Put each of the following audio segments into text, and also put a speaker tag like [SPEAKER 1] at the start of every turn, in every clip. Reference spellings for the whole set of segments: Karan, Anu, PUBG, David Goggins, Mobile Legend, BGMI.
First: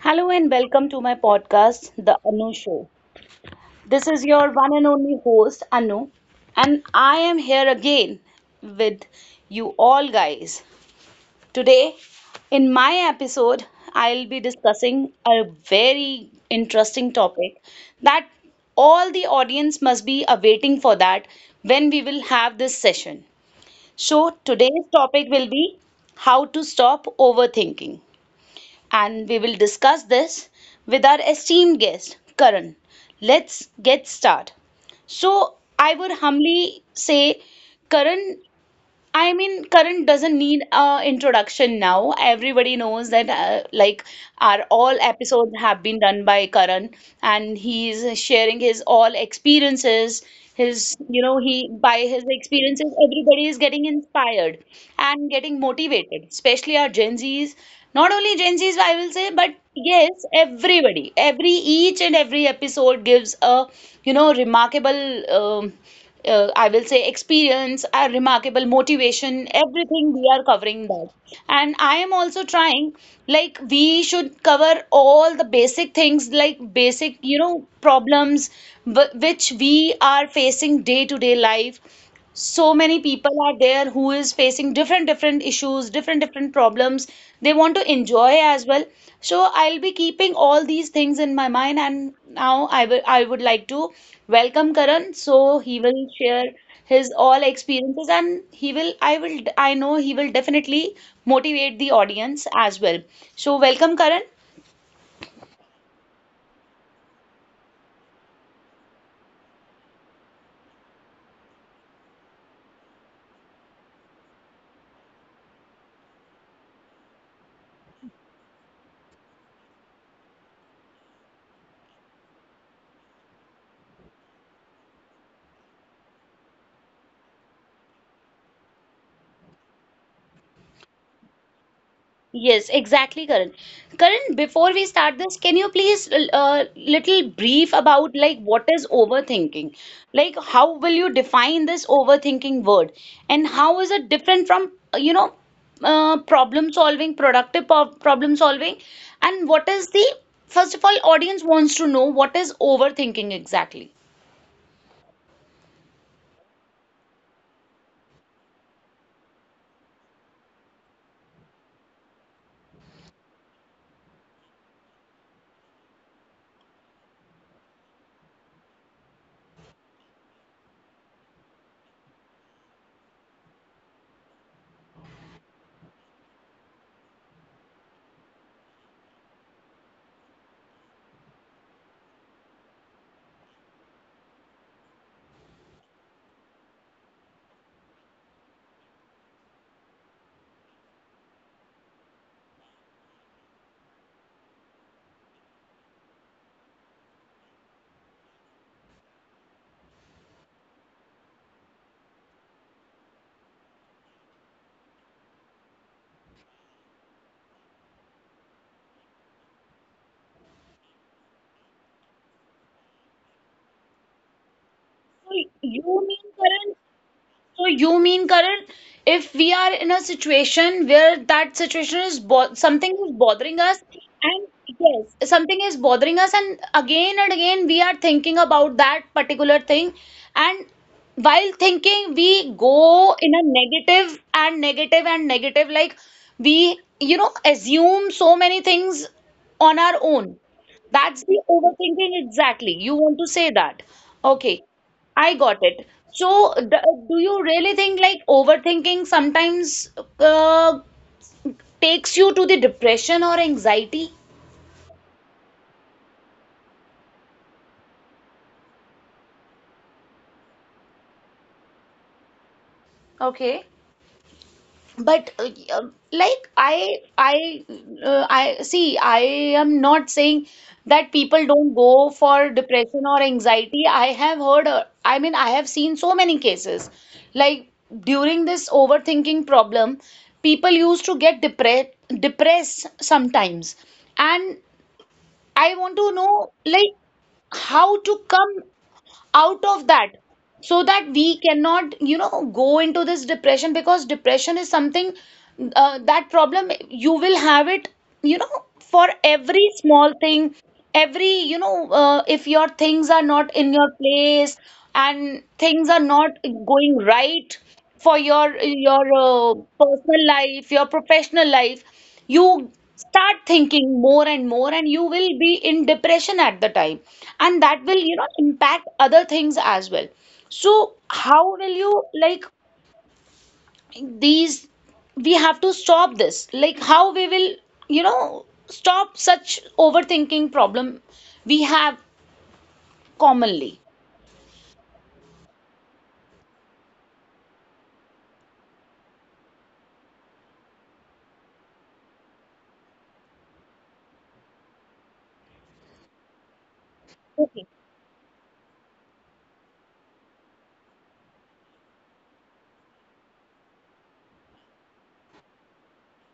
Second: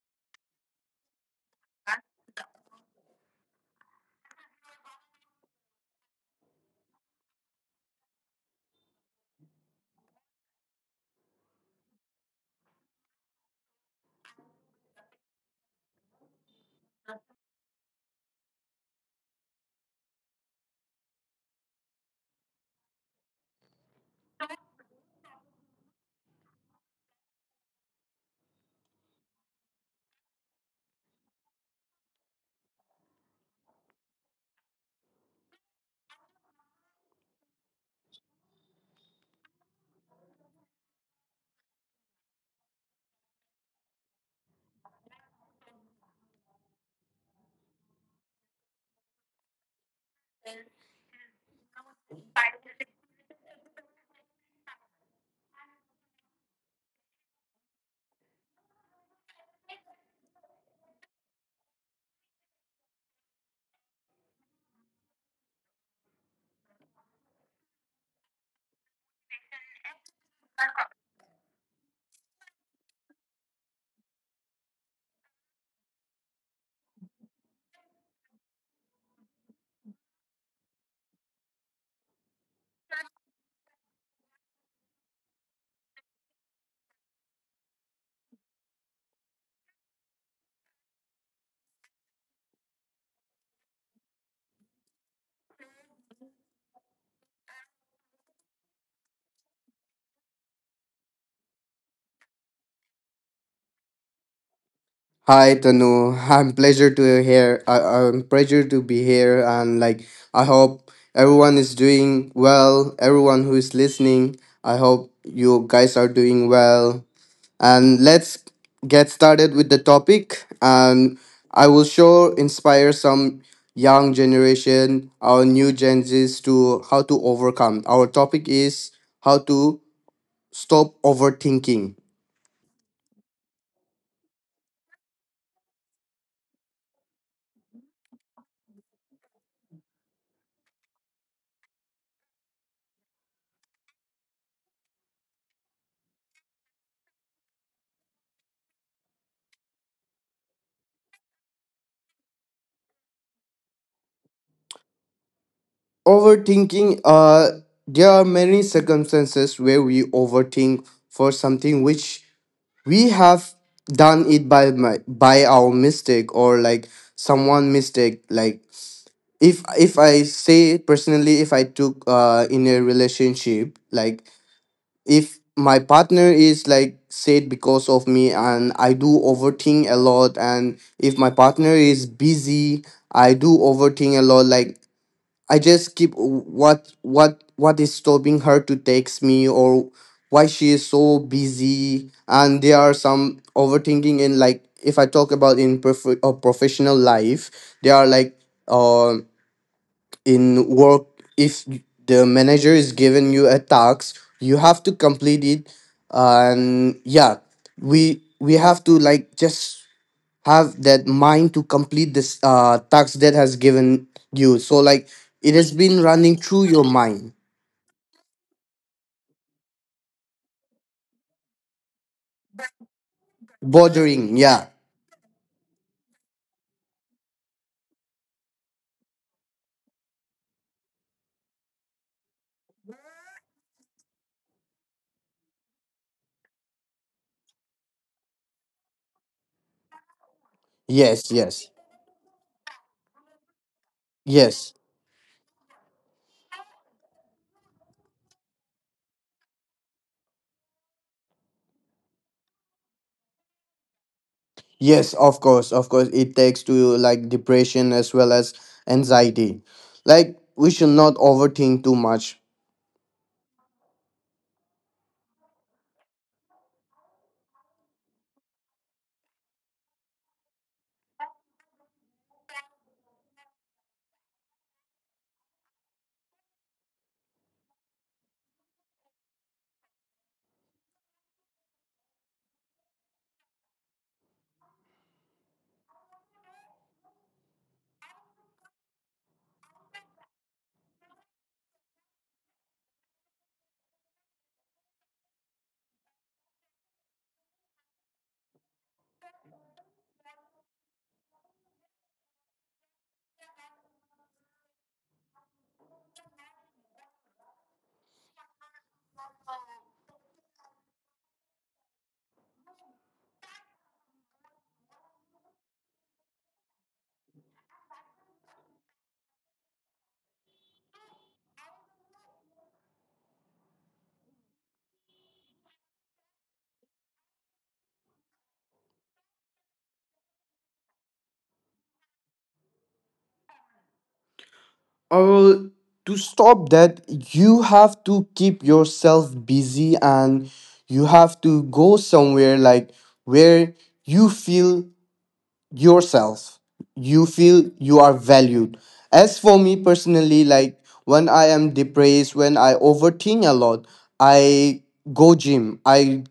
[SPEAKER 1] Hello and welcome to my podcast, The Anu Show. This is your one and only host, Anu, and I am here again with you all guys. Today, in my episode, I'll be discussing a very interesting topic that all the audience must be awaiting for, that when we will have this session. So, today's topic will be how to stop overthinking, and we will discuss this with our esteemed guest, Karan. Let's get started. So, I would humbly say, Karan, I mean, current doesn't need a introduction now. Everybody knows that, our all episodes have been done by Karan, and he's sharing his all experiences. His, you know, he by his experiences, everybody is getting inspired and getting motivated, especially our Gen Zs. Not only Gen Zs, I will say, but yes, everybody. Every each and every episode gives a, you know, remarkable. I will say experience, a remarkable motivation, everything we are covering that. And I am also trying, like, we should cover all the basic things, like basic, you know, problems which we are facing day to day life. So many people are there who is facing different different issues, different different problems. They want to enjoy as well. So I'll be keeping all these things in my mind, and now I will I would like to welcome karan so he will share his all experiences and he will I know he will definitely motivate the audience as well. So welcome, Karan.
[SPEAKER 2] Hi Tanu, I'm pleasure to hear. I'm pleasure to be here, and like I hope everyone is doing well. Everyone who is listening, I hope you guys are doing well. And let's get started with the topic. And I will sure inspire some young generation, our new Gen Zs, to how to overcome. Our topic is how to stop overthinking.
[SPEAKER 1] Yes, exactly, Karan. Karan, before we start this, can you please little brief about like what is overthinking? Like how will you define this overthinking word, and how is it different from you know, problem solving, problem solving, and what is the first of all, audience wants to know what is overthinking exactly.
[SPEAKER 2] overthinking uh there are many circumstances where we overthink for something which we have done it by our mistake or like someone mistake. Like if I say personally, if I took in a relationship, like if my partner is like sad because of me, and I do overthink a lot. And if my partner is busy, I do overthink a lot. Like I just keep what is stopping her to text me, or why she is so busy. And there are some overthinking in, like if I talk about in professional life, they are like uh in work. If the manager is giving you a task, you have to complete it. And yeah, we have to like just have that mind to complete this task that has given you, so like
[SPEAKER 1] So
[SPEAKER 2] it has been
[SPEAKER 1] you mean,
[SPEAKER 2] running through
[SPEAKER 1] Karan?
[SPEAKER 2] your mind
[SPEAKER 1] So you mean, Karan, if we are in a situation where that situation is bo something is bothering us,
[SPEAKER 2] bothering.
[SPEAKER 1] and
[SPEAKER 2] Yeah.
[SPEAKER 1] yes, something is bothering us, and again we are thinking about that particular thing, and while thinking we go in a negative and negative and negative, like we, you know, assume so many things on our own. That's
[SPEAKER 2] Yes,
[SPEAKER 1] the
[SPEAKER 2] yes.
[SPEAKER 1] overthinking exactly. You want to say that. Okay.
[SPEAKER 2] Yes,
[SPEAKER 1] I got it. So, d do you really think like overthinking sometimes uh, takes you to the depression or anxiety?
[SPEAKER 2] yes. Of course, of course, it takes to like depression as well as anxiety. Like we should not overthink too much.
[SPEAKER 1] Okay. But like I I see, I am not saying that people don't go for depression or anxiety. I have heard, I mean, I have seen so many cases like during this overthinking problem people used to get depressed sometimes, and I want to know like how to come out of that, so that we cannot, you know, go into this depression, because depression is something, that problem you will have it, you know, for every small thing, every, you know, if your things are not in your place and things are not going right for your personal life, your professional life, you start thinking more and more and you will be in depression at the time, and that will, you know, impact other things as well. So how will you, like, these, we have to stop this, like how we will, you know, stop such overthinking problem we have commonly.
[SPEAKER 2] Or to stop that, you have to keep yourself busy, and you have to go somewhere like where you feel yourself, you feel you are valued. As for me personally, like when I am depressed, when I overthink a lot, I go gym. i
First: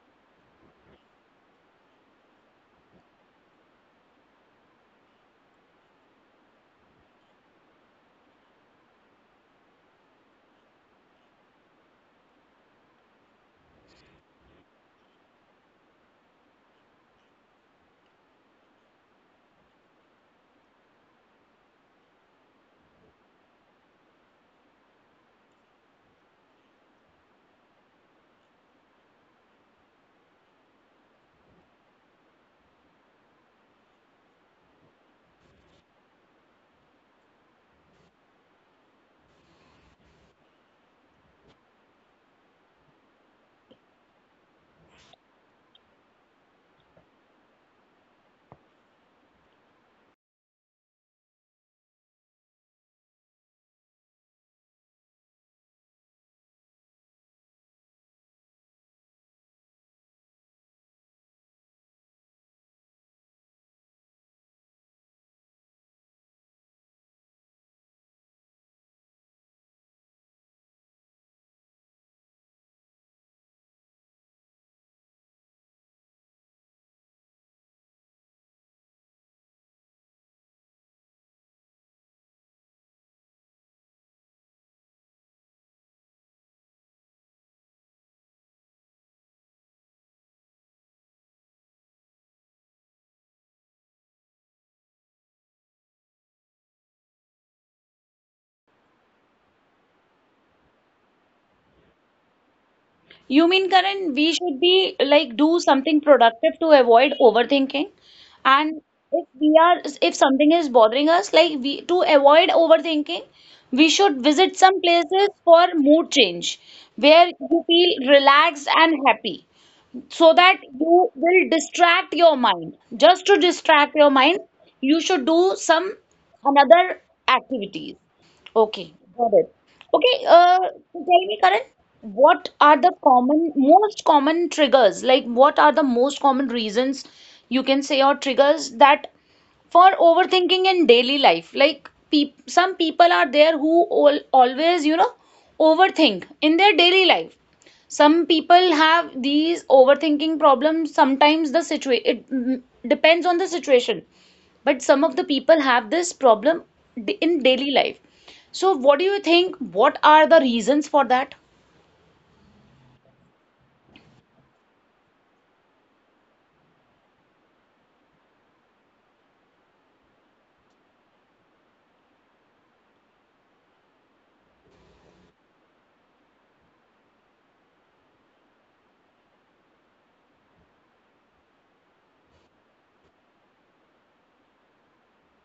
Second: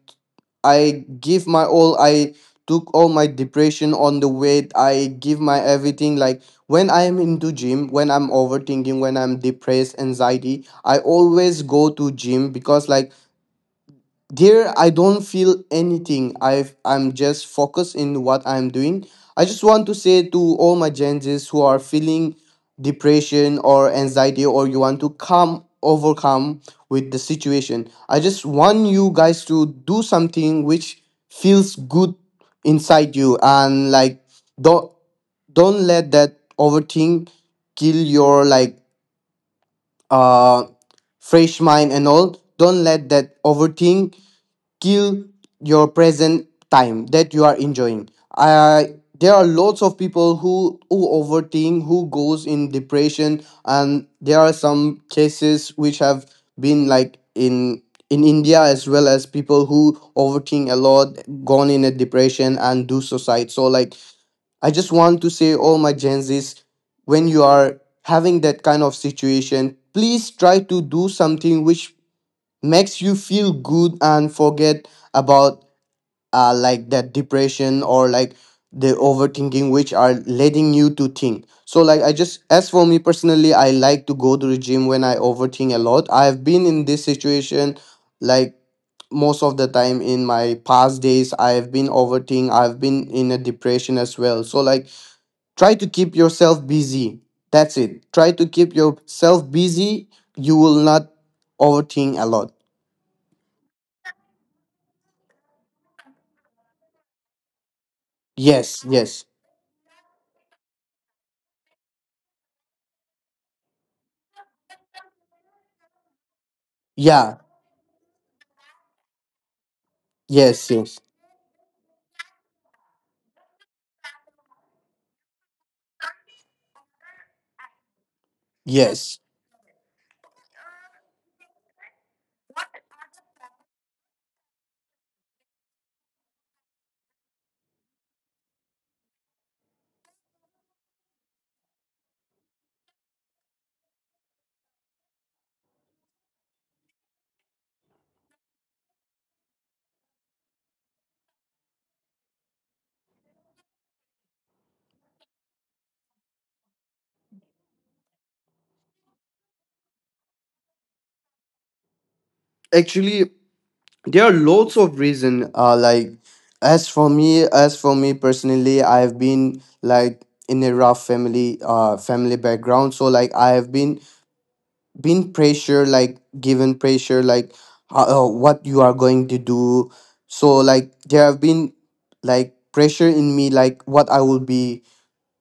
[SPEAKER 2] i give my all. I took all my depression on the weight, I give my everything. Like when I am into gym, when I'm overthinking, when I'm depressed, anxiety, I always go to gym because like there, I don't feel anything. I'm just focused in what I'm doing. I just want to say to all my Gen Zs who are feeling depression or anxiety, or you want to come overcome with the situation. I just want you guys to do something which feels good inside you, and like don't don't let that overthink kill your like uh fresh mind and all. Don't let that overthink kill your present time that you are enjoying. uh, there are lots of people who overthink, who goes in depression, and there are some cases which have been like in India as well, as people who overthink a lot gone in a depression and do suicide. So like I just want to say all my Gen Zs, when you are having that kind of situation, please try to do something which makes you feel good, and forget about like that depression or like the overthinking which are leading you to think. So like I just as for me personally, I like to go to the gym when I overthink a lot. I have been in this situation, like most of the time in my past days, I have been overthinking, I've been in a depression as well. So like try to keep yourself busy, that's it. Try to keep yourself busy, you will not overthink a lot.
[SPEAKER 1] You mean, Karan, we should be like do something productive to avoid overthinking? And
[SPEAKER 2] Yes, yes.
[SPEAKER 1] if we are, if something is bothering us, like we to avoid overthinking, we should visit some places for mood change where
[SPEAKER 2] Yeah,
[SPEAKER 1] you feel relaxed and happy so that
[SPEAKER 2] yes, yes,
[SPEAKER 1] you will distract your mind. Just to distract your mind, you should do some another activities. Okay,
[SPEAKER 2] yes.
[SPEAKER 1] got it. Okay, so tell me, Karan, what are the common, most common triggers? Like, what are the most common reasons you can say or triggers that for overthinking in daily life, like some people are there who all, always, you know, overthink in their daily life. Some people have these overthinking problems sometimes. The situation, it, depends on the situation, but some of the people have this problem in daily life. So what do you think, what are the reasons for that?
[SPEAKER 2] Actually, there are lots of reason. Like as for me personally, I have been like in a rough family, family background. So like I have been pressure, like given pressure, like what you are going to do. So like there have been like pressure in me, like what I will be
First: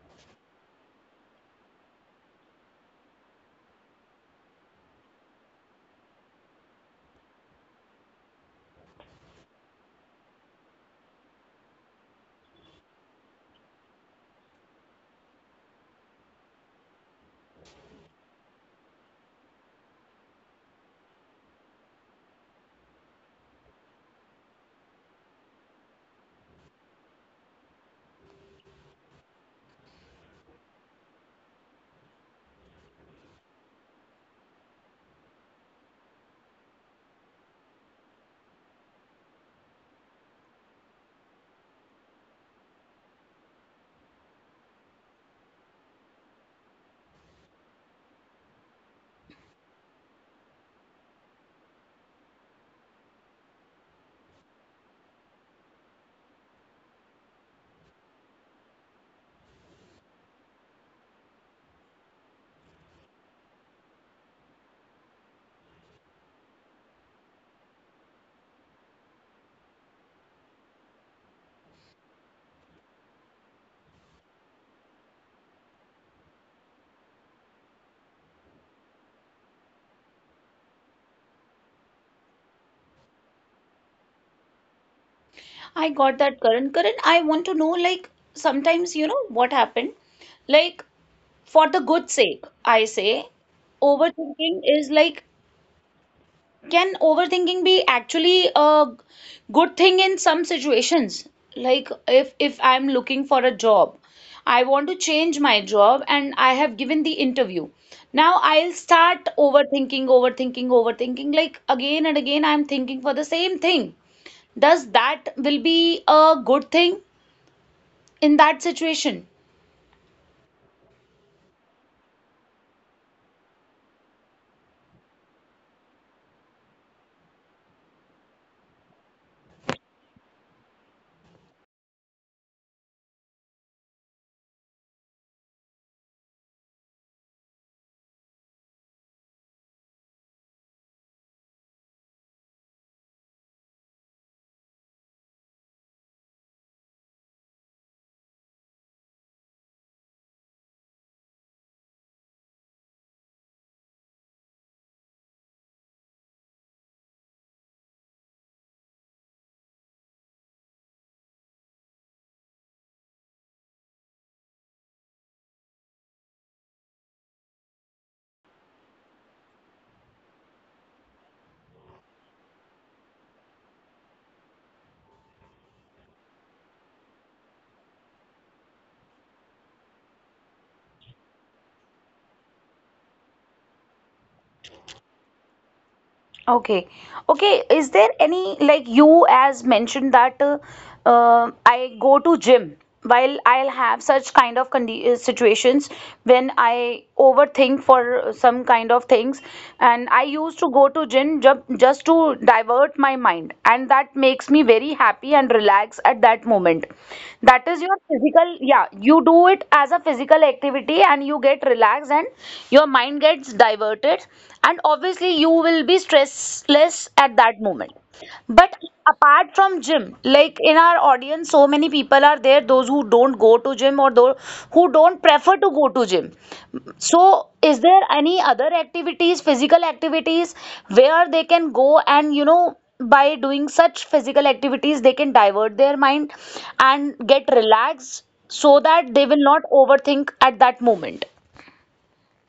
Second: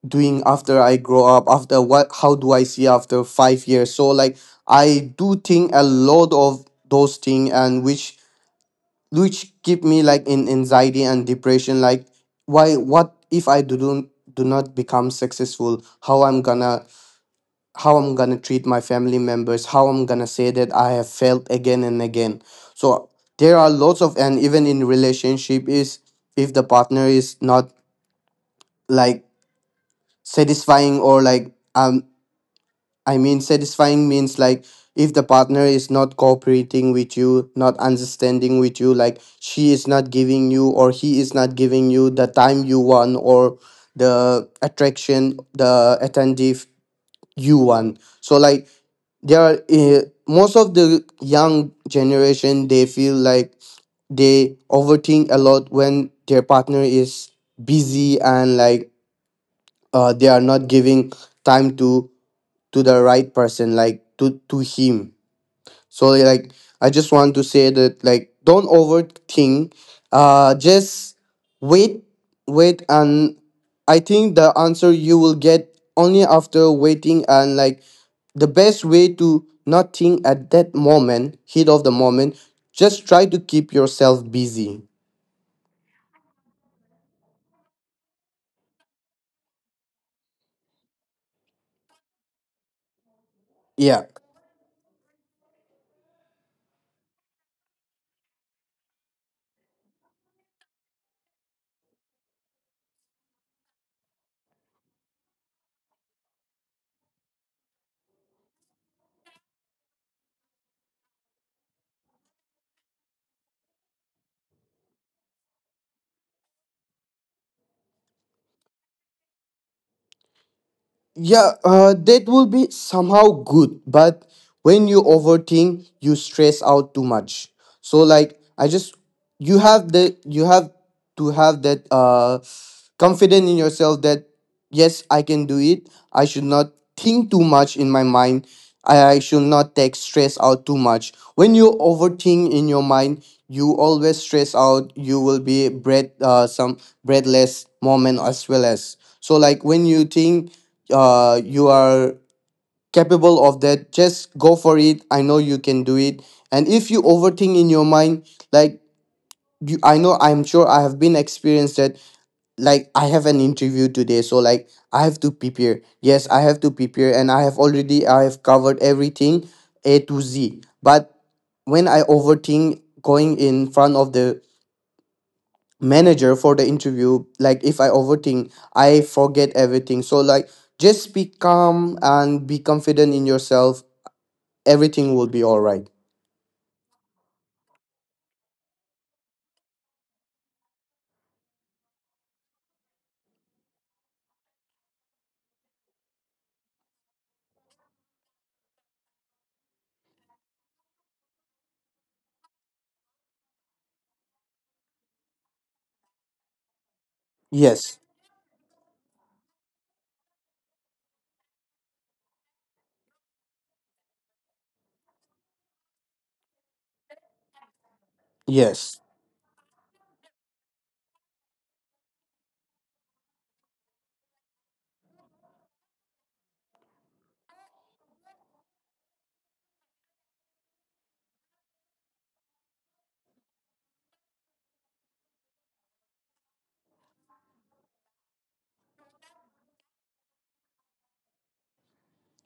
[SPEAKER 2] doing after I grow up, after what, how do I see after 5 years? So like I do think a lot of those things and which keep me like in anxiety and depression. Like why what if I do not become successful? How I'm gonna treat my family members? How I'm gonna say that I have failed again and again? So there are lots of and even in relationship is if the partner is not like satisfying or like I mean, satisfying means like if the partner is not cooperating with you, not understanding with you, like she is not giving you or he is not giving you the time you want or the attraction, the attentive you want. So, like, there are most of the young generation, they feel like they overthink a lot when their partner is busy and like they are not giving time to the right person like to him. So like I just want to say that like don't overthink, just wait, wait, and I think the answer you will get only after waiting. And like the best way to not think at that moment, heat of the moment, just try to keep yourself busy.
[SPEAKER 1] I got that, current. Current, I want to know, like, sometimes, you know, what happened, like, for the good sake, I say,
[SPEAKER 2] Yeah.
[SPEAKER 1] overthinking is like, can overthinking be actually a good thing in some situations? Like if I'm looking for a job, I want to change my job and I have given the interview. Now I'll start overthinking, overthinking, overthinking. Like again and again, I'm thinking for the same thing. Does that will be a good thing in that situation?
[SPEAKER 2] Yeah, that will be somehow good, but when you overthink, you stress out too much. So like I just you have the you have to have that confident in yourself that yes, I can do it. I should not think too much in my mind. I should not take stress out too much. When you overthink in your mind, you always stress out. You will be breath some breathless moment as well as so like when you think you are capable of that, just go for it. I know you can do it. And if you overthink in your mind, like I know, I'm sure I have been experienced that. Like I have an interview today, so like I have to prepare. Yes, I have to prepare, and I have covered everything A to Z. But when I overthink going in front of the manager for the interview, like if I overthink I forget everything. So like just be calm and be confident in yourself, everything will be all right.
[SPEAKER 1] Okay. Okay. Is there any like you as mentioned that, I go to gym while I'll have such kind of condi situations when I overthink for some kind of things, and I used to go to gym ju just to divert my mind, and that makes me very happy and relax at that moment. That is your
[SPEAKER 2] Yes.
[SPEAKER 1] physical, yeah, you do it as a physical activity and you get relaxed and your mind gets diverted, and obviously, you will be stressless at that moment. But
[SPEAKER 2] Yes.
[SPEAKER 1] apart from gym, like in our audience, so many people are there, those who don't go to gym, or those who don't prefer to go to gym. So, is there any other activities, physical activities, where they can go and, you know, by doing such physical activities, they can divert their mind and get relaxed so that they will not overthink at that moment?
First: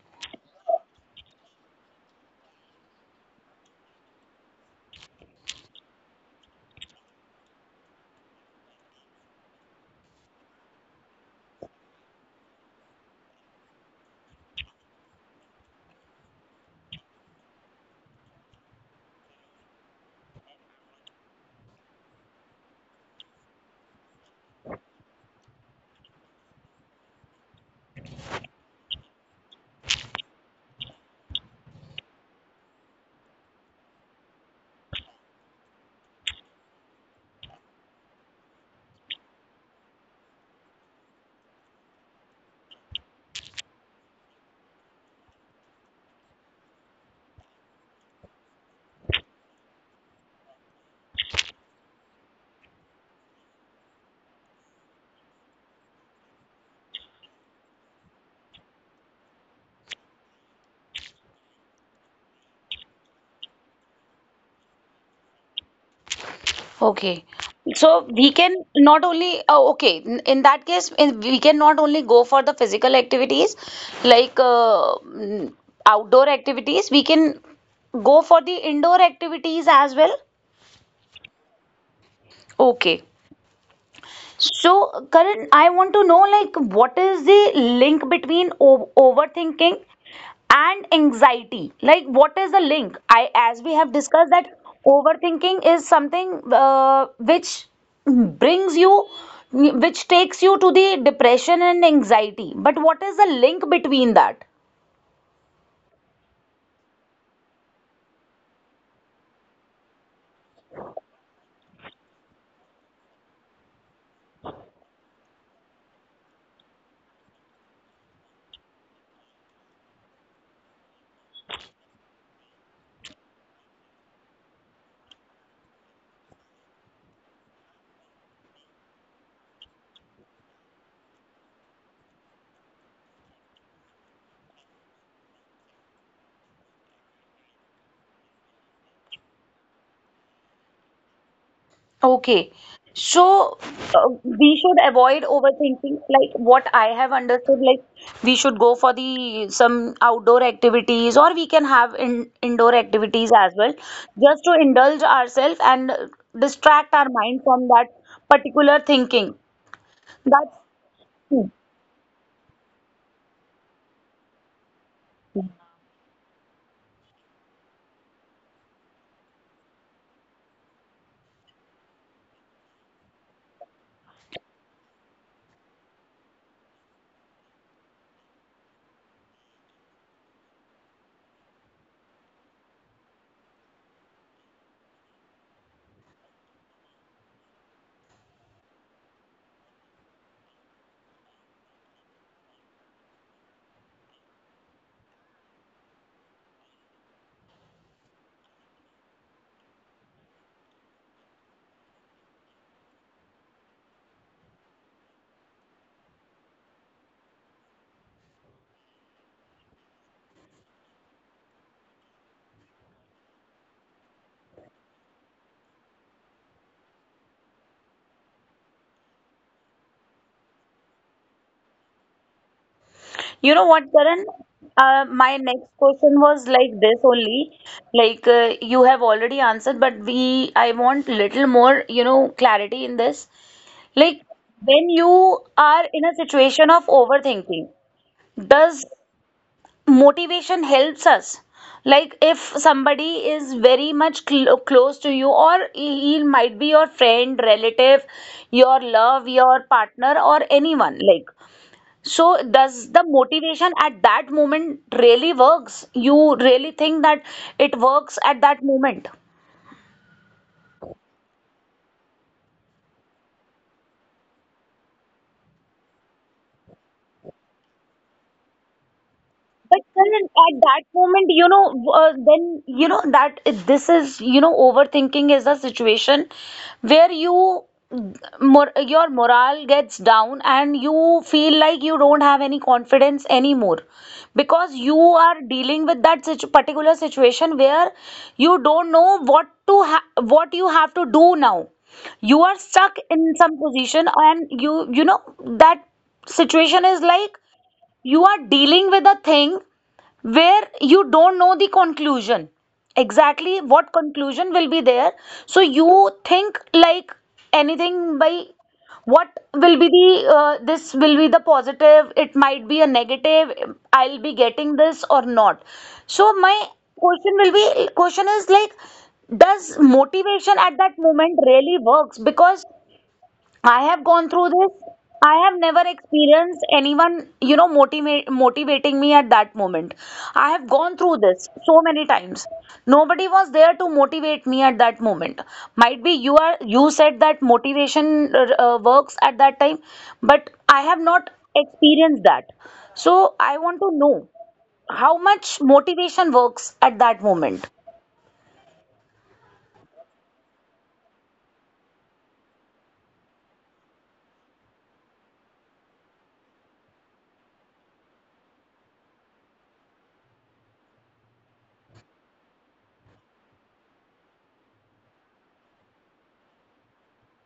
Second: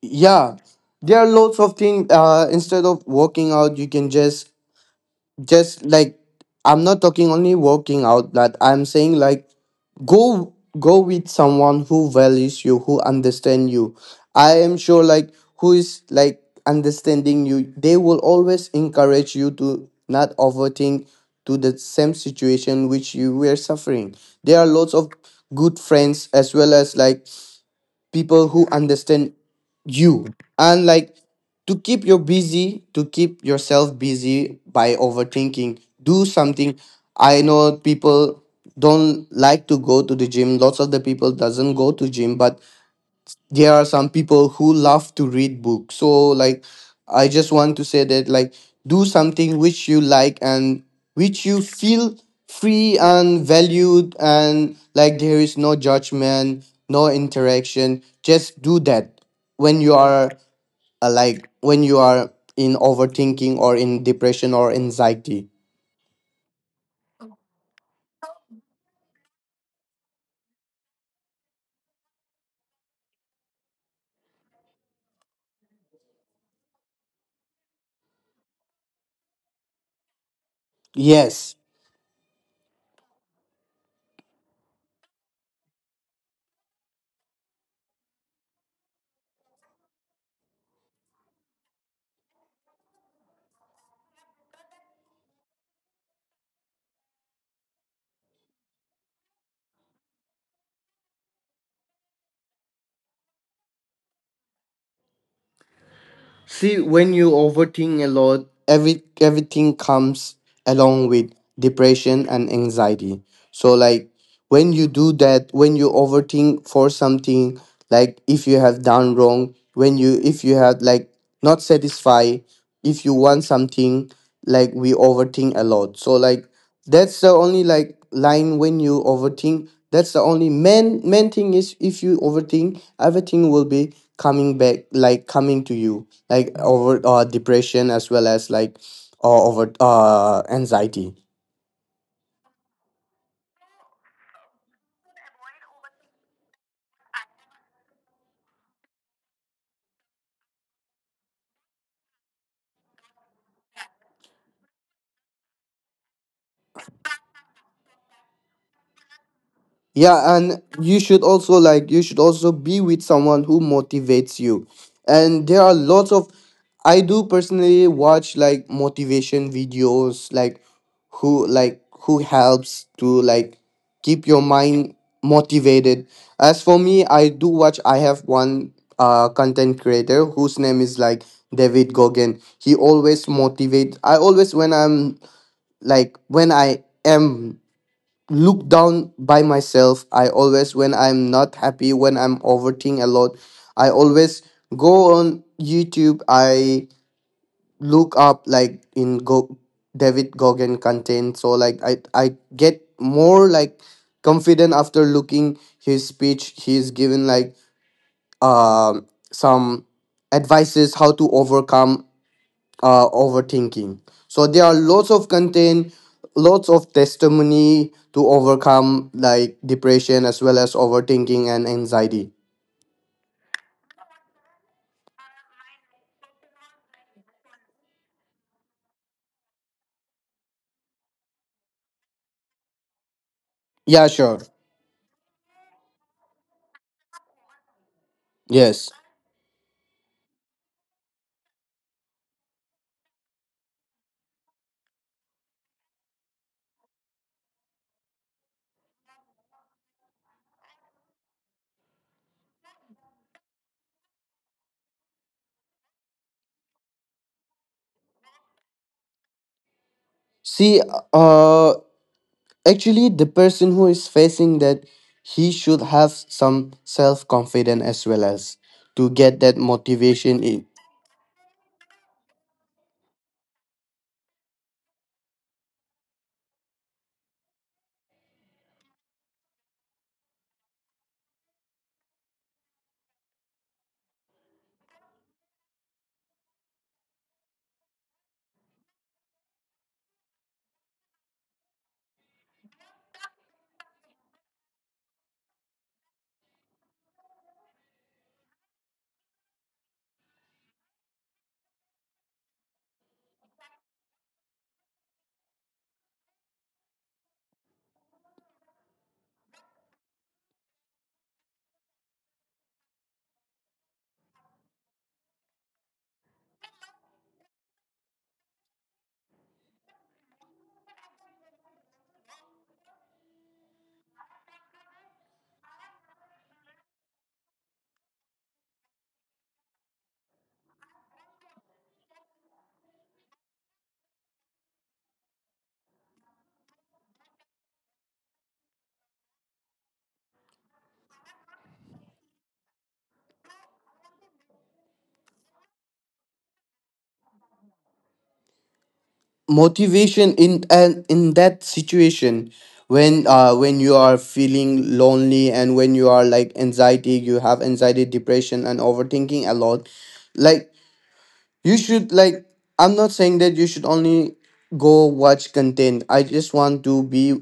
[SPEAKER 2] Yeah, there are lots of things instead of working out, you can just like I'm not talking only working out, but I'm saying like go go with someone who values you, who understand you. I am sure like who is like understanding you, they will always encourage you to not overthink to the same situation which you were suffering. There are lots of good friends as well as like people who understand you, and like to keep you busy, to keep yourself busy by overthinking do something. I know people don't like to go to the gym, lots of the people doesn't go to gym, but there are some people who love to read books. So like I just want to say that like do something which you like, and which you feel free and valued, and like there is no judgment, no interaction, just do that when you are like when you are in overthinking or in depression or anxiety.
[SPEAKER 1] Okay. So we can not only, oh, okay, in that case, in, we can not only go for the physical activities like outdoor activities, we can go for the indoor activities as well.
[SPEAKER 2] Yes.
[SPEAKER 1] Okay. So, Karan, I want to know like what is the link between overthinking and anxiety? Like, what is the link? I, as we have discussed, that overthinking is something, which brings you, which takes you to the depression and anxiety. But what is the link between that?
[SPEAKER 2] See, when you overthink a lot, everything comes along with depression and anxiety. So like when you do that, when you overthink for something, like if you have done wrong, when you if you have like not satisfied, if you want something, like we overthink a lot. So like that's the only like line when you overthink. That's the only main thing is if you overthink, everything will be coming back, like coming to you, like over depression as well as like over anxiety.
[SPEAKER 1] Okay. So, we should avoid overthinking. Like what I have understood, like we should go for the some outdoor activities, or we can have in, indoor activities as well, just to indulge ourselves and distract our mind from that particular thinking.
[SPEAKER 2] Yeah,
[SPEAKER 1] That's
[SPEAKER 2] and you should
[SPEAKER 1] true.
[SPEAKER 2] also like you should also be with someone who motivates you. And there are lots of I do personally watch like motivation videos like who helps to like keep your mind motivated. As for me, I do watch I have one content creator whose name is like David Goggin. He always motivate I always when I am look down by myself. I always when I'm not happy, when I'm overthinking a lot, I always go on YouTube. I look up like in go David Goggin content. So like I get more like confident after looking his speech he's given. Like um some advices how to overcome overthinking. So there are lots of content, lots of testimony to overcome like depression as well as overthinking and anxiety.
[SPEAKER 1] You know what, Karan? My next question was like this only. Like, you have already answered, but we I want little more, you know, clarity in this.
[SPEAKER 2] Yeah,
[SPEAKER 1] Like
[SPEAKER 2] sure.
[SPEAKER 1] when you are in a situation of overthinking, does
[SPEAKER 2] Yes.
[SPEAKER 1] motivation helps us? Like if somebody is very much close to you, or he might be your friend, relative, your love, your partner, or anyone. Like, so, does the motivation at that moment really works? You really think that it works at that moment?
[SPEAKER 2] See, uh, actually, the person who is facing that, he should have some self confidence as well as to get that
[SPEAKER 1] But then,
[SPEAKER 2] motivation
[SPEAKER 1] at
[SPEAKER 2] in
[SPEAKER 1] that moment, you know, then you know that this is, you know, overthinking is a situation where you mor your morale gets down and you feel like you don't have any confidence anymore, because you are dealing with that situ particular situation where you don't know what you have to do now. You are stuck in some position and you know that situation is like you are dealing with a thing where you don't know the conclusion, exactly what conclusion will be there. So you think like anything by what will be the, this will be the positive, it might be a negative, I'll be getting this or not. So my question will be question is like, does motivation at that moment really works? Because I have gone through this. I have never experienced anyone, you know, motivate, motivating me at that moment. I have gone through this so many times. Nobody was there to motivate me at that moment. Might be you are, you said that motivation, works at that time, but I have not experienced that. So I want to know how much motivation works at that moment.
[SPEAKER 2] motivation in and in that situation when you are feeling lonely, and when you are like anxiety, you have anxiety, depression, and overthinking a lot. Like you should like I'm not saying that you should only go watch content. I just want to be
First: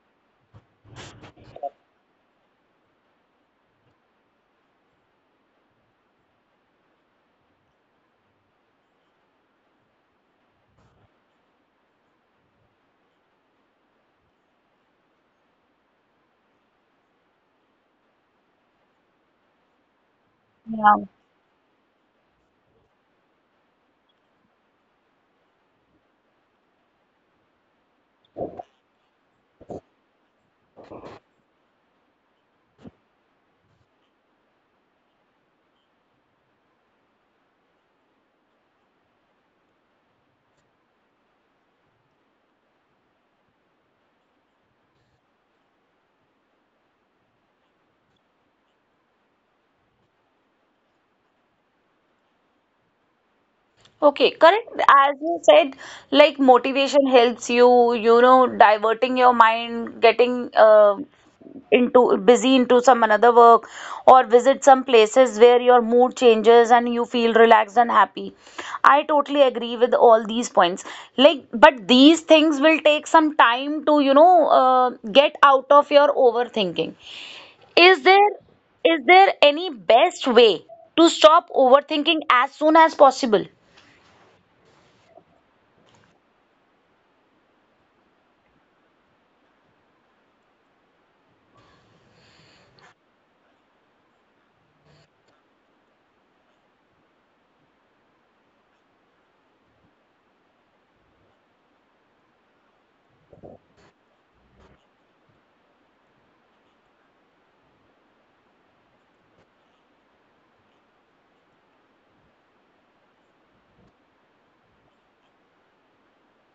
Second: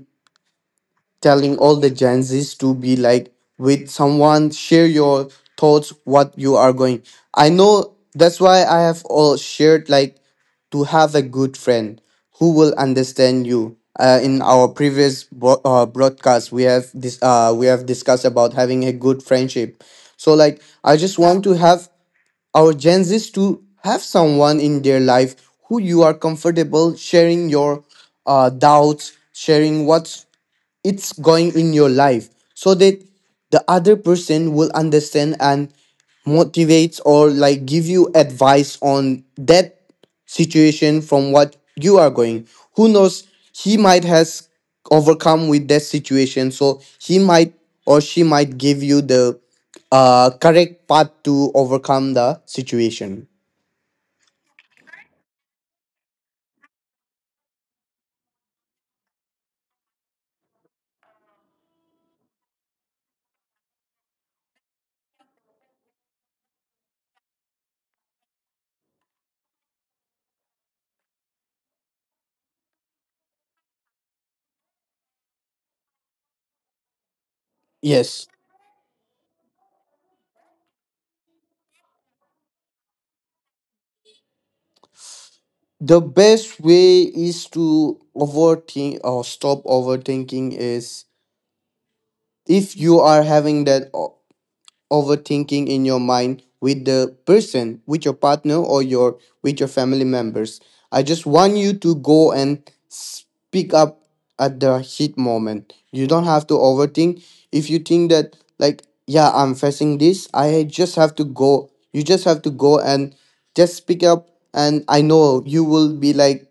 [SPEAKER 2] telling all the Gen Zs to be like with someone, share your thoughts, what you are going. I know that's why I have all shared like to have a good friend who will understand you. In our previous broadcast, we have this we have discussed about having a good friendship. So like, I
[SPEAKER 1] Yeah.
[SPEAKER 2] just want to have our Gen Zs to have someone in their life who you are comfortable sharing your doubts, sharing what's it's going in your life so that the other person will understand and motivates or like give you advice on that situation from what you are going. Who knows, he might has overcome with that situation, so he might or she might give you the correct path to overcome the situation.
[SPEAKER 1] Okay, correct. As you said, like motivation helps you, you know, diverting your mind, getting, into busy into some another work, or visit some places where your mood changes and you feel relaxed and happy. I totally agree with all these points. Like, but these things will take some time to, you know, get out of your overthinking. Is
[SPEAKER 2] Yes.
[SPEAKER 1] there, is there any best way to stop overthinking as soon as possible?
[SPEAKER 2] The best way is to overthink or stop overthinking is, if you are having that overthinking in your mind with the person, with your partner, or your with your family members, I just want you to go and speak up. At the heat moment you don't have to overthink. If you think that like, yeah, I'm facing this, I just have to go, you just have to go and just speak up. And I know you will be like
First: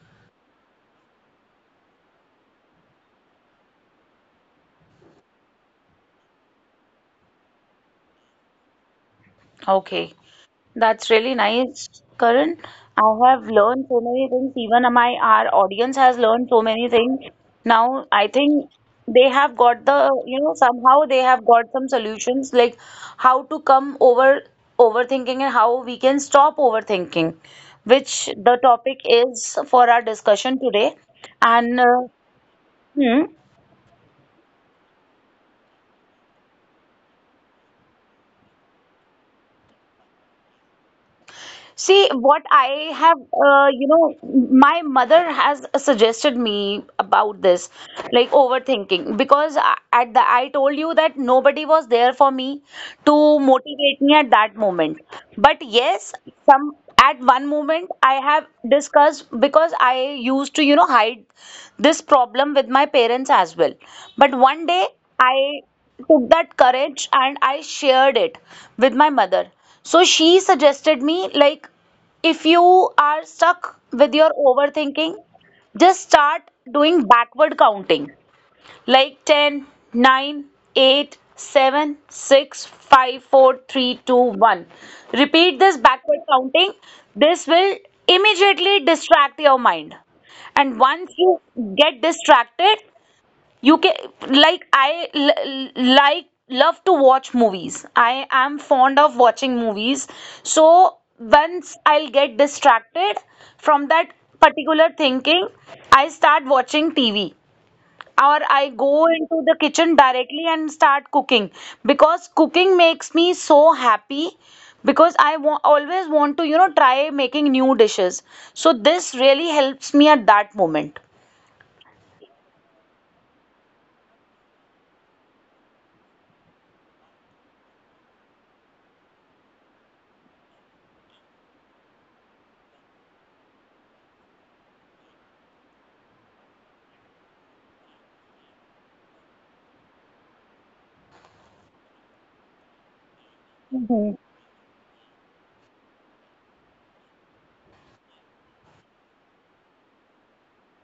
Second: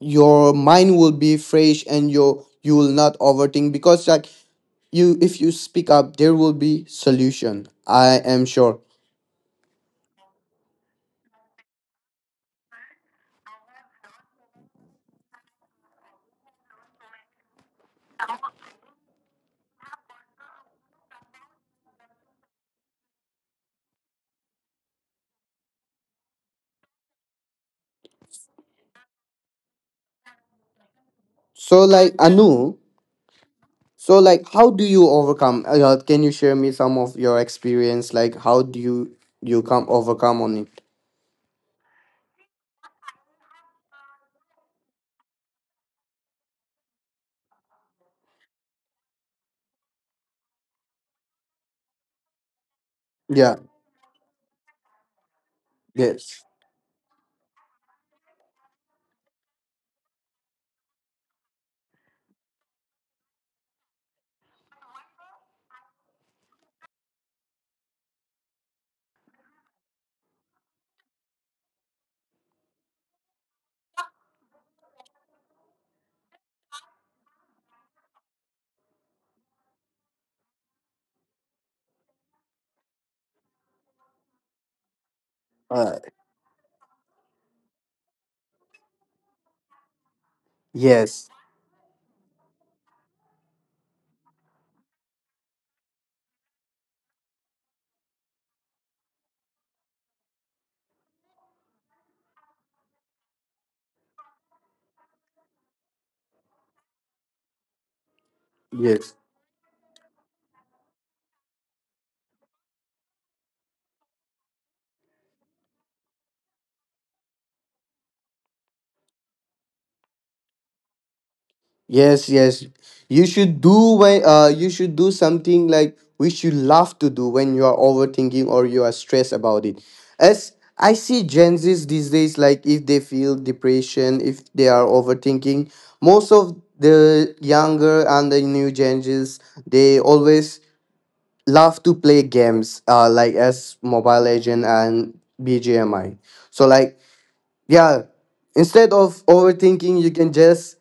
[SPEAKER 2] your mind will be fresh and you will not overthink, because like, you if you speak up there will be solution, I am sure.
[SPEAKER 1] Okay. That's really nice, Karan. I have learned so many things. Even my our audience has learned so many things. Now I think they have got the, you know, somehow they have got some solutions like how to come over overthinking and how we can stop overthinking, which the topic is for our discussion today.
[SPEAKER 2] So
[SPEAKER 1] And
[SPEAKER 2] like, Anu,
[SPEAKER 1] hmm,
[SPEAKER 2] so like, how do you overcome, can you share me some of your experience, like how do you you come overcome on it?
[SPEAKER 1] see, what I have, my mother has suggested me about this, like overthinking, because I- at the I told you that nobody was there for me to
[SPEAKER 2] Yeah.
[SPEAKER 1] motivate me at that moment. But yes,
[SPEAKER 2] Yes.
[SPEAKER 1] some at one moment I have discussed because I used to, hide this problem with my parents as well. But one day I took that courage and I shared it with my mother. So she suggested me, like, if you are stuck with your overthinking, just start doing backward counting like ten, nine, eight, seven, six, five, four, three, two, one. Repeat this
[SPEAKER 2] uh
[SPEAKER 1] backward counting. This will immediately distract your mind. And once
[SPEAKER 2] yes
[SPEAKER 1] you get distracted, you can like love to watch movies. I am fond of watching movies, so once I'll get distracted from that particular thinking, I start watching TV or I go
[SPEAKER 2] yes.
[SPEAKER 1] into the kitchen directly and start cooking because cooking makes me so happy because I always want to try making new dishes, so this really helps me at that moment.
[SPEAKER 2] Yes, yes. You should do when you should do something like which you love to do when you are overthinking or you are stressed about it. As I see Gen Z's these days, like if they feel depression, if they are overthinking, most of the younger and the new Gen Z's, they always love to play games, like as Mobile Legend and BGMI. So like, yeah, instead of overthinking you can just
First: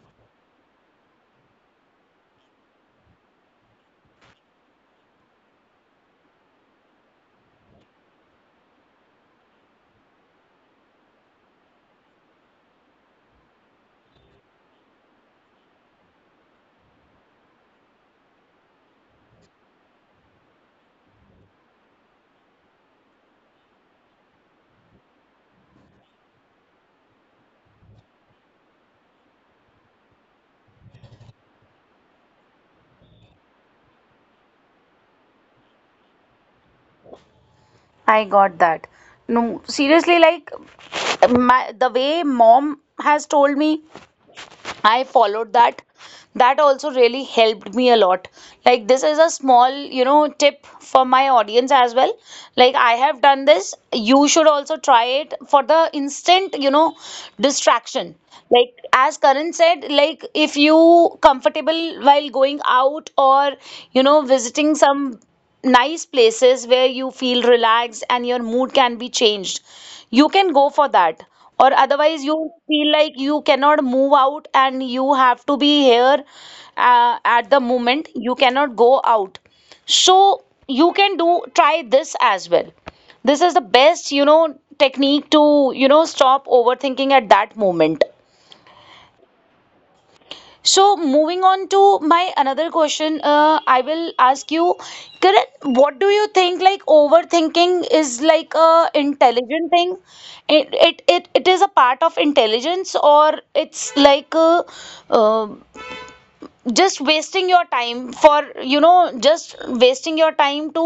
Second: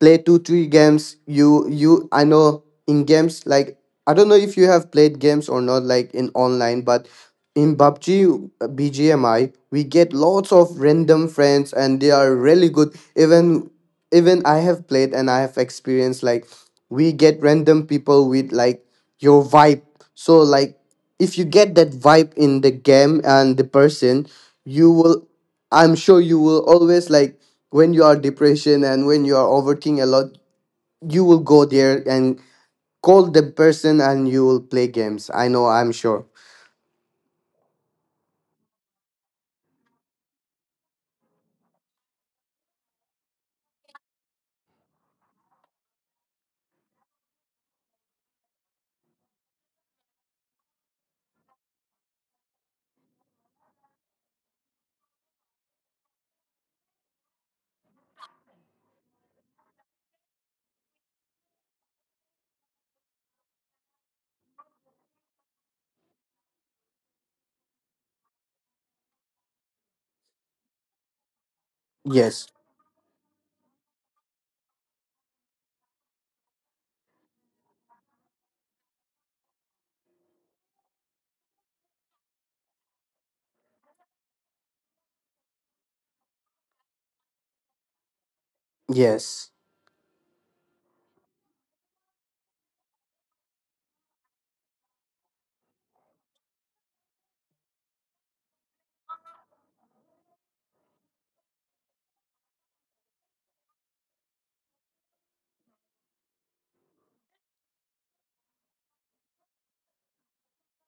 [SPEAKER 2] play 2 3 games. You, I know in games like, I don't know if you have played games or not like in online, but in PUBG, BGMI, we get lots of random friends and they are really good. Even I have played and I have experienced like we get random people with like your vibe. So like, if you get that vibe in the game and the person, you will, I'm sure you will always like, when you are depression and when you are overthinking a lot, you will go there and call the person and you will play games. I know, I'm sure.
[SPEAKER 1] I got that. No, seriously, like my the way mom has told me, I followed that. That also really helped me a lot. Like, this is a small tip for my audience as well. Like, I have done this, you should also try it for the instant distraction, like as Karan said. Like, if you comfortable while going out or visiting some nice places where you feel relaxed and your mood can be changed, you can go for that. Or otherwise,
[SPEAKER 2] Yes.
[SPEAKER 1] you feel like you cannot move out and you have to be here at the moment. You cannot go out. So, you can do try this as well. This is the best, technique to, stop overthinking at that moment.
[SPEAKER 2] Yes.
[SPEAKER 1] So moving on to my another question, I will ask you, Kiran, what do you think, like, overthinking is like a intelligent thing? It is a part of intelligence, or it's like uh, just wasting your time for just wasting your time to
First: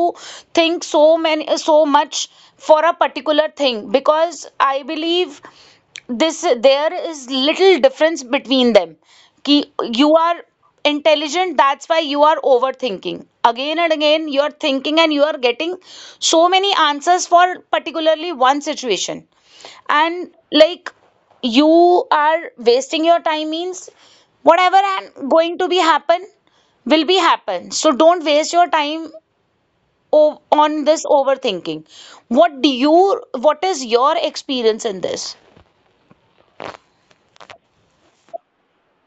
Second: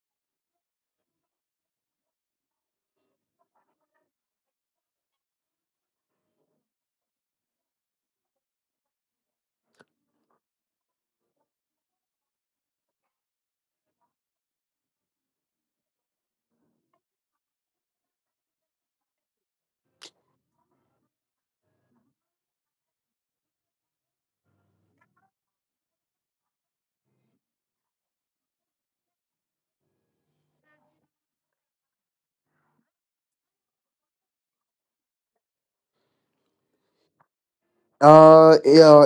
[SPEAKER 1] think so much for a particular thing? Because I believe this, there is little difference between them कि you are intelligent, that's why you are overthinking. Again and again you are thinking and you are getting so many answers for particularly one situation. And like, you are wasting your time means whatever and going to be happen will be happen, so don't waste your time on this overthinking. What is your experience in this?
[SPEAKER 2] Yeah,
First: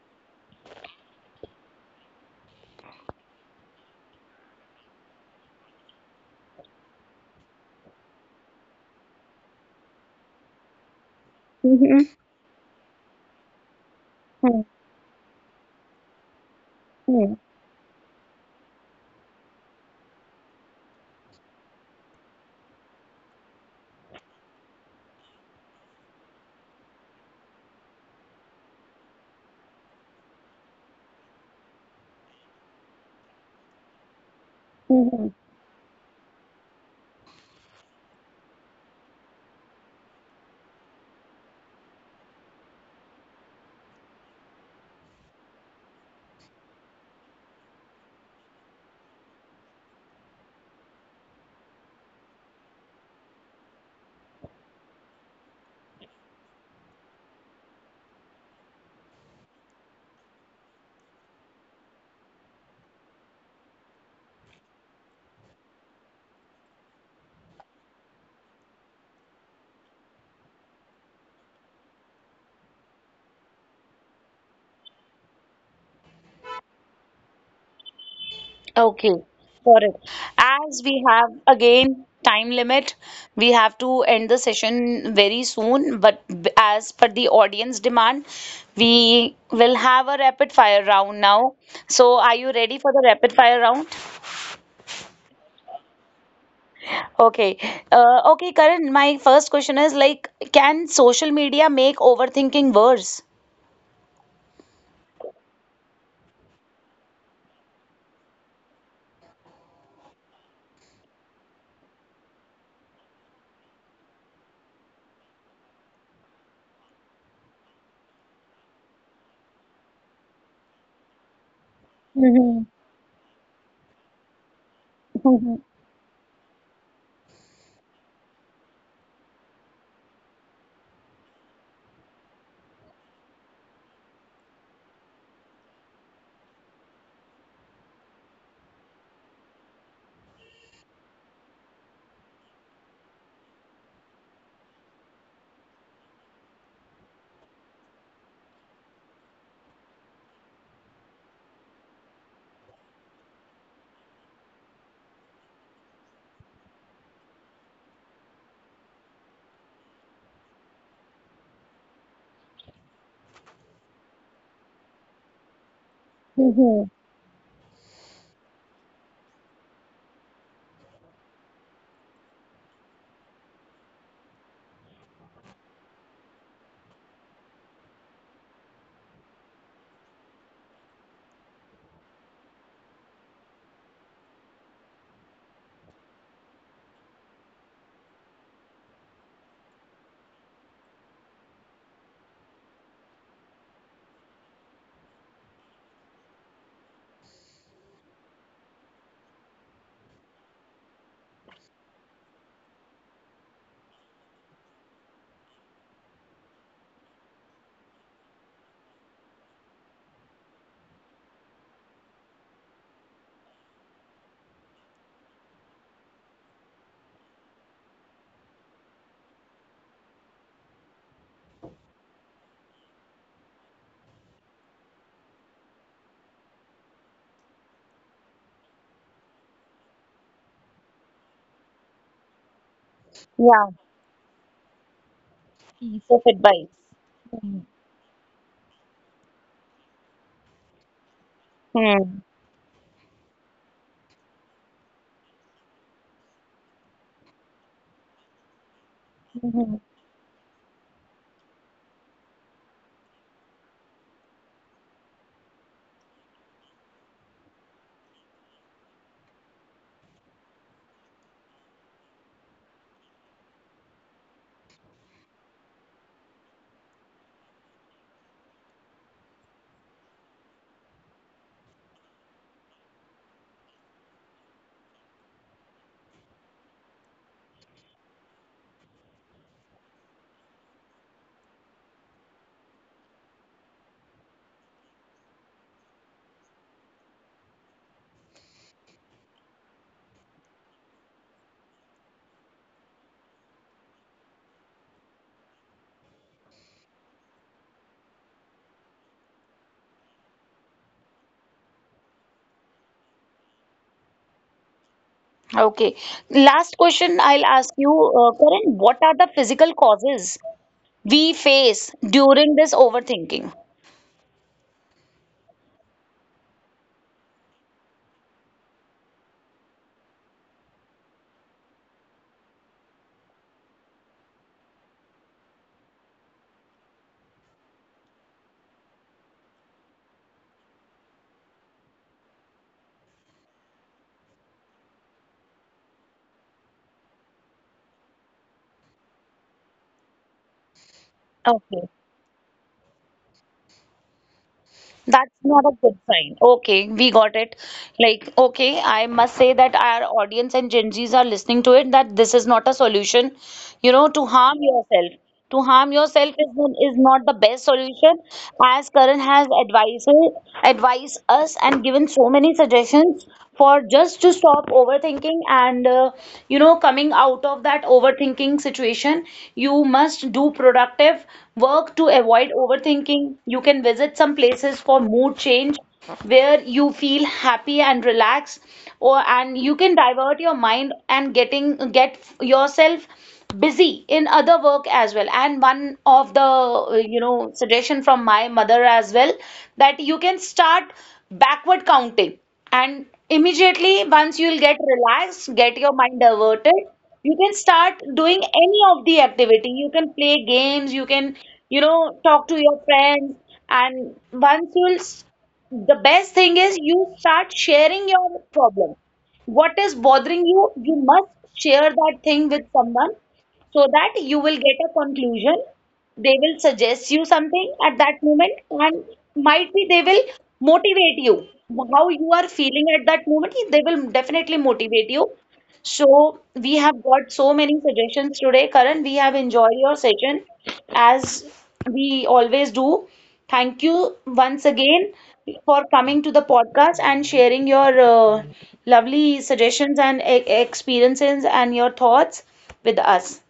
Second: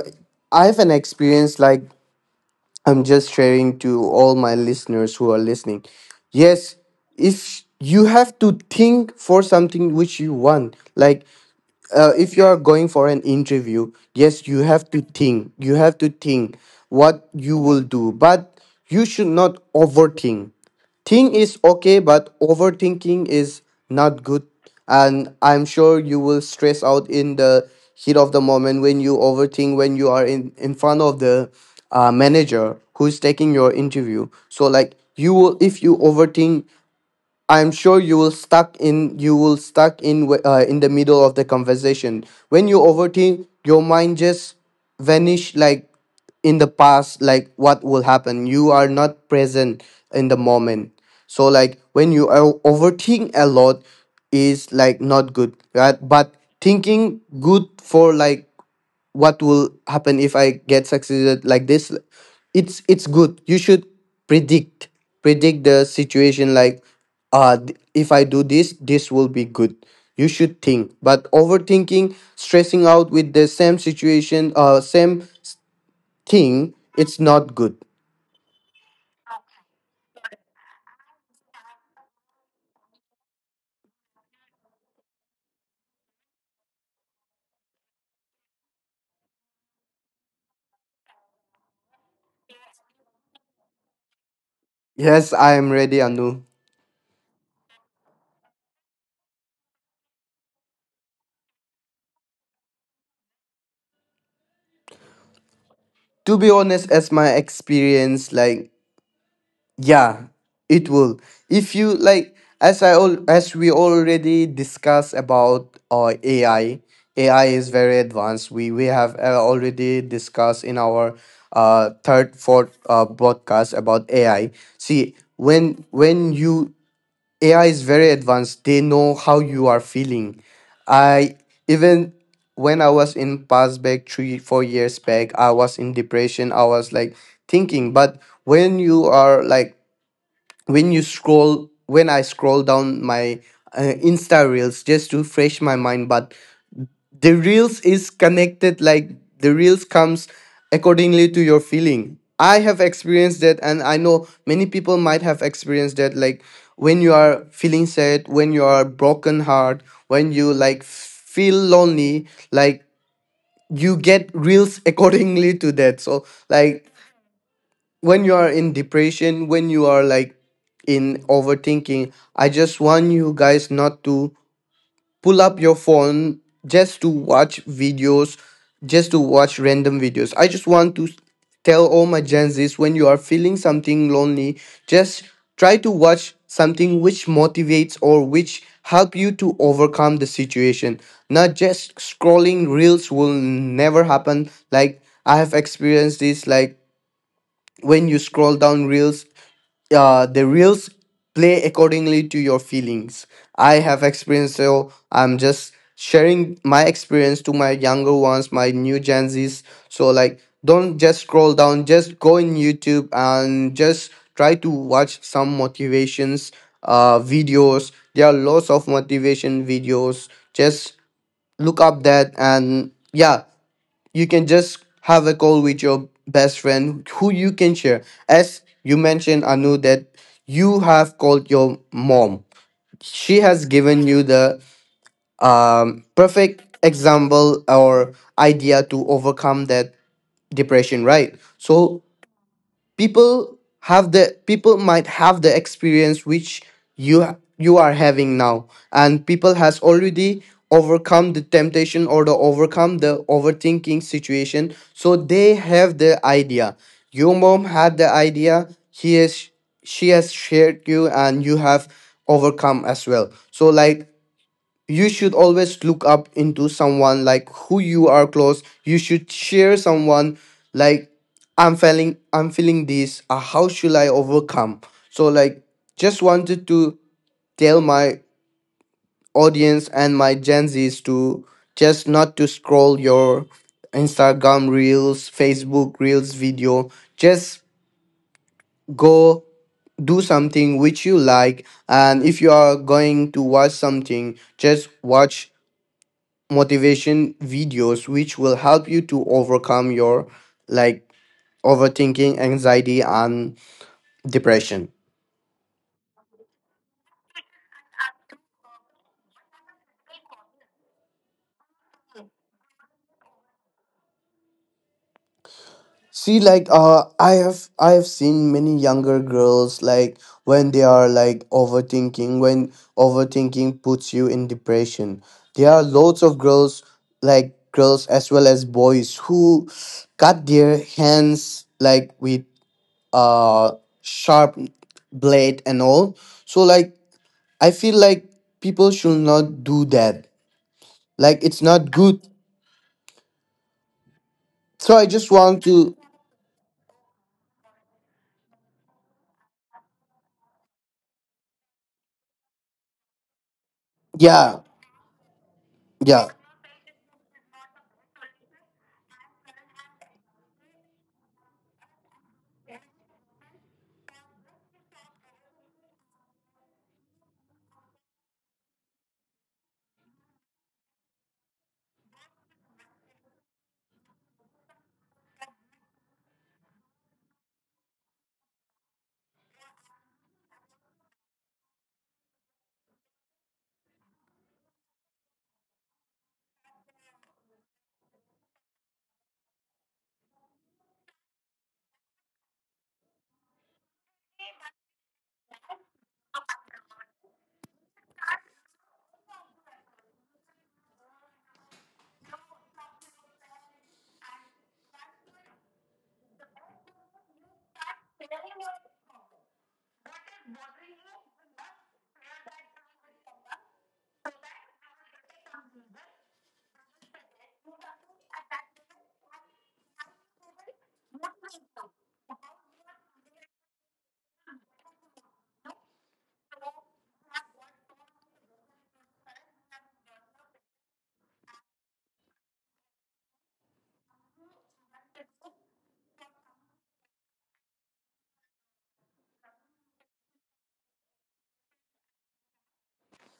[SPEAKER 2] I have an experience like, I'm just sharing to all my listeners who are listening. Yes, if you have to think for something which you want, like if you are going for an interview, yes, you
[SPEAKER 1] Hmm.
[SPEAKER 2] have to think. You have to think what you will do, but you should not overthink. Think is okay, but overthinking is not good. And I'm sure you will stress out in the heat of the moment when you overthink, when you are in front of the manager who's taking your interview. So like
[SPEAKER 1] Mhm.
[SPEAKER 2] you will, if you overthink, I'm sure you will stuck in, in the middle of the conversation. When you overthink, your mind just vanish, like in the past, like what will happen. You are not present in the moment. So like when you overthink a lot is like not good, right? But thinking good for like what will happen if I get succeeded like this, it's good. You should predict, predict the situation like, if I do this this will be good. You should think, but overthinking, stressing out with the same situation, same thing, it's not good.
[SPEAKER 1] Okay, got it. As we have again time limit, we have to end the session very soon. But as per the audience demand, we will have a rapid fire round now. So, are you ready for the rapid fire round?
[SPEAKER 2] Yes, I am ready, Anu.
[SPEAKER 1] Okay. Okay, Karan, my first question is like, can social media make overthinking worse?
[SPEAKER 2] To be honest, as my experience, like, yeah, it will. If you like, as I all as we already discussed about AI, AI is very advanced. We have already discussed in our third
[SPEAKER 1] Mhm.
[SPEAKER 2] fourth broadcast about AI. See,
[SPEAKER 1] Mhm.
[SPEAKER 2] when you AI is very advanced, they know how you are feeling. I, even when I was in past back three, 4 years back, I was in depression. I was like thinking, but when you are like, when you scroll, when I scroll down my insta reels just to fresh my mind, but the reels is connected, like the reels comes accordingly to your feeling. I have experienced that and I know many people might have experienced that, like when you are feeling sad, when you are broken heart, when you like feel lonely, like you get reels accordingly to that. So
[SPEAKER 1] Mhm.
[SPEAKER 2] like, when you are in depression, when you are like in overthinking, I just want you guys not to pull up your phone just to watch videos, just to watch random videos. I just want to tell all my Gen Z's, when you are feeling something lonely, just try to watch something which motivates or which help you to overcome the situation. Not just scrolling reels will never happen, like I have experienced this like, when you scroll down reels, the reels play accordingly to your feelings. I have experience, so I'm just sharing my experience to my younger ones, my new Gen Z's. So like, don't just scroll down, just go in YouTube and just try to watch some motivations videos. There are lots of motivation videos. Just look up that and yeah, you can just have a call with your best friend who you can share. As you mentioned, Anu, that you have called your mom. She
[SPEAKER 1] Yeah,
[SPEAKER 2] has given you the
[SPEAKER 1] piece of
[SPEAKER 2] perfect
[SPEAKER 1] advice.
[SPEAKER 2] example or idea to overcome that depression, right? So people have the, people might have the experience which you you are having now, and people
[SPEAKER 1] Hmm.
[SPEAKER 2] has already overcome the temptation or the overcome the overthinking situation, so they have the idea. Your mom had the idea, he is, she has shared you and you have overcome as well. So like, you should always look up into someone like who you are close, you should share someone like, I'm feeling this, how should I overcome. So like, just wanted to tell my audience and my Gen Z's to just not to scroll your Instagram reels, Facebook reels video. Just go, do something which you like, and if you are going to watch something, just watch motivation videos which will help you to overcome your, like, overthinking, anxiety and depression.
[SPEAKER 1] Okay. Last question I'll ask you, Karan, what are the physical causes we face during this overthinking?
[SPEAKER 2] See like, I have, I have seen many younger girls like, when they are like overthinking, when overthinking puts you in depression, there are loads of girls, like girls as well as boys who cut their hands like with uh sharp blade and all. So like, I feel like people should not do that. Like, it's
[SPEAKER 1] Okay.
[SPEAKER 2] not good. So I
[SPEAKER 1] That's
[SPEAKER 2] just
[SPEAKER 1] not
[SPEAKER 2] want
[SPEAKER 1] a good
[SPEAKER 2] to,
[SPEAKER 1] sign. Okay, we got it. Like, okay, I must say that our audience and Gen Zs are listening to it, that this is not a solution, to harm
[SPEAKER 2] yeah,
[SPEAKER 1] yourself. To harm yourself
[SPEAKER 2] yeah.
[SPEAKER 1] is not the best solution. As Karan has advised, advised us and given so many suggestions for just to stop overthinking. And coming out of that overthinking situation, you must do productive work to avoid overthinking. You can visit some places for mood change where you feel happy and relaxed, or and you can divert your mind and get yourself busy in other work as well. And one of the suggestion from my mother as well, that you can start backward counting, and immediately once you'll get relaxed, get your mind diverted, you can start doing any of the activity. You can play games, you can talk to your friends. And once you'll the best thing is you start sharing your problem. What is bothering you, you must share that thing with someone so that you will get a conclusion. They will suggest you something at that moment, and might be they will motivate you. How you are feeling at that moment, they will definitely motivate you. So we have got so many suggestions today, Karan. We have enjoyed your session, as we always do. Thank you once again for coming to the podcast and sharing your lovely suggestions and experiences and your thoughts with us.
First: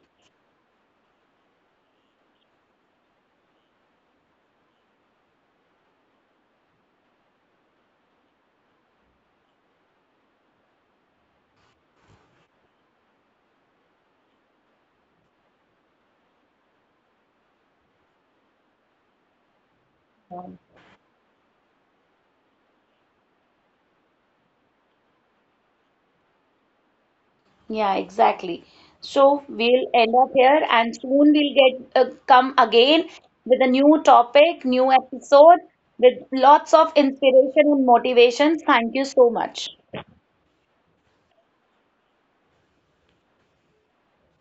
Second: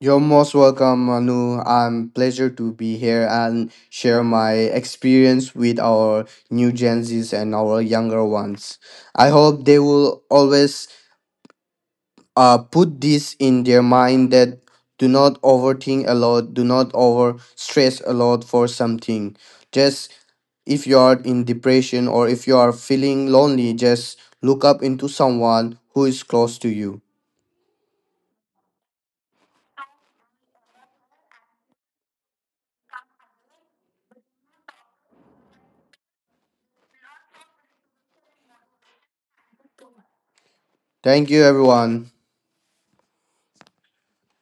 [SPEAKER 2] You're most welcome, Manu. I'm pleasure to be here and share my experience with our new Gen Zs and our younger ones. I hope they will always put this in their mind that do not overthink a lot, do not over stress a lot for something. Just, if you are in depression or if you are feeling lonely, just look up into someone who is close to you.
[SPEAKER 1] Yeah, exactly. So we'll end up here, and soon we'll get come again with a new topic, new episode with lots of inspiration and motivations. Thank you so much.
[SPEAKER 2] Thank you, everyone.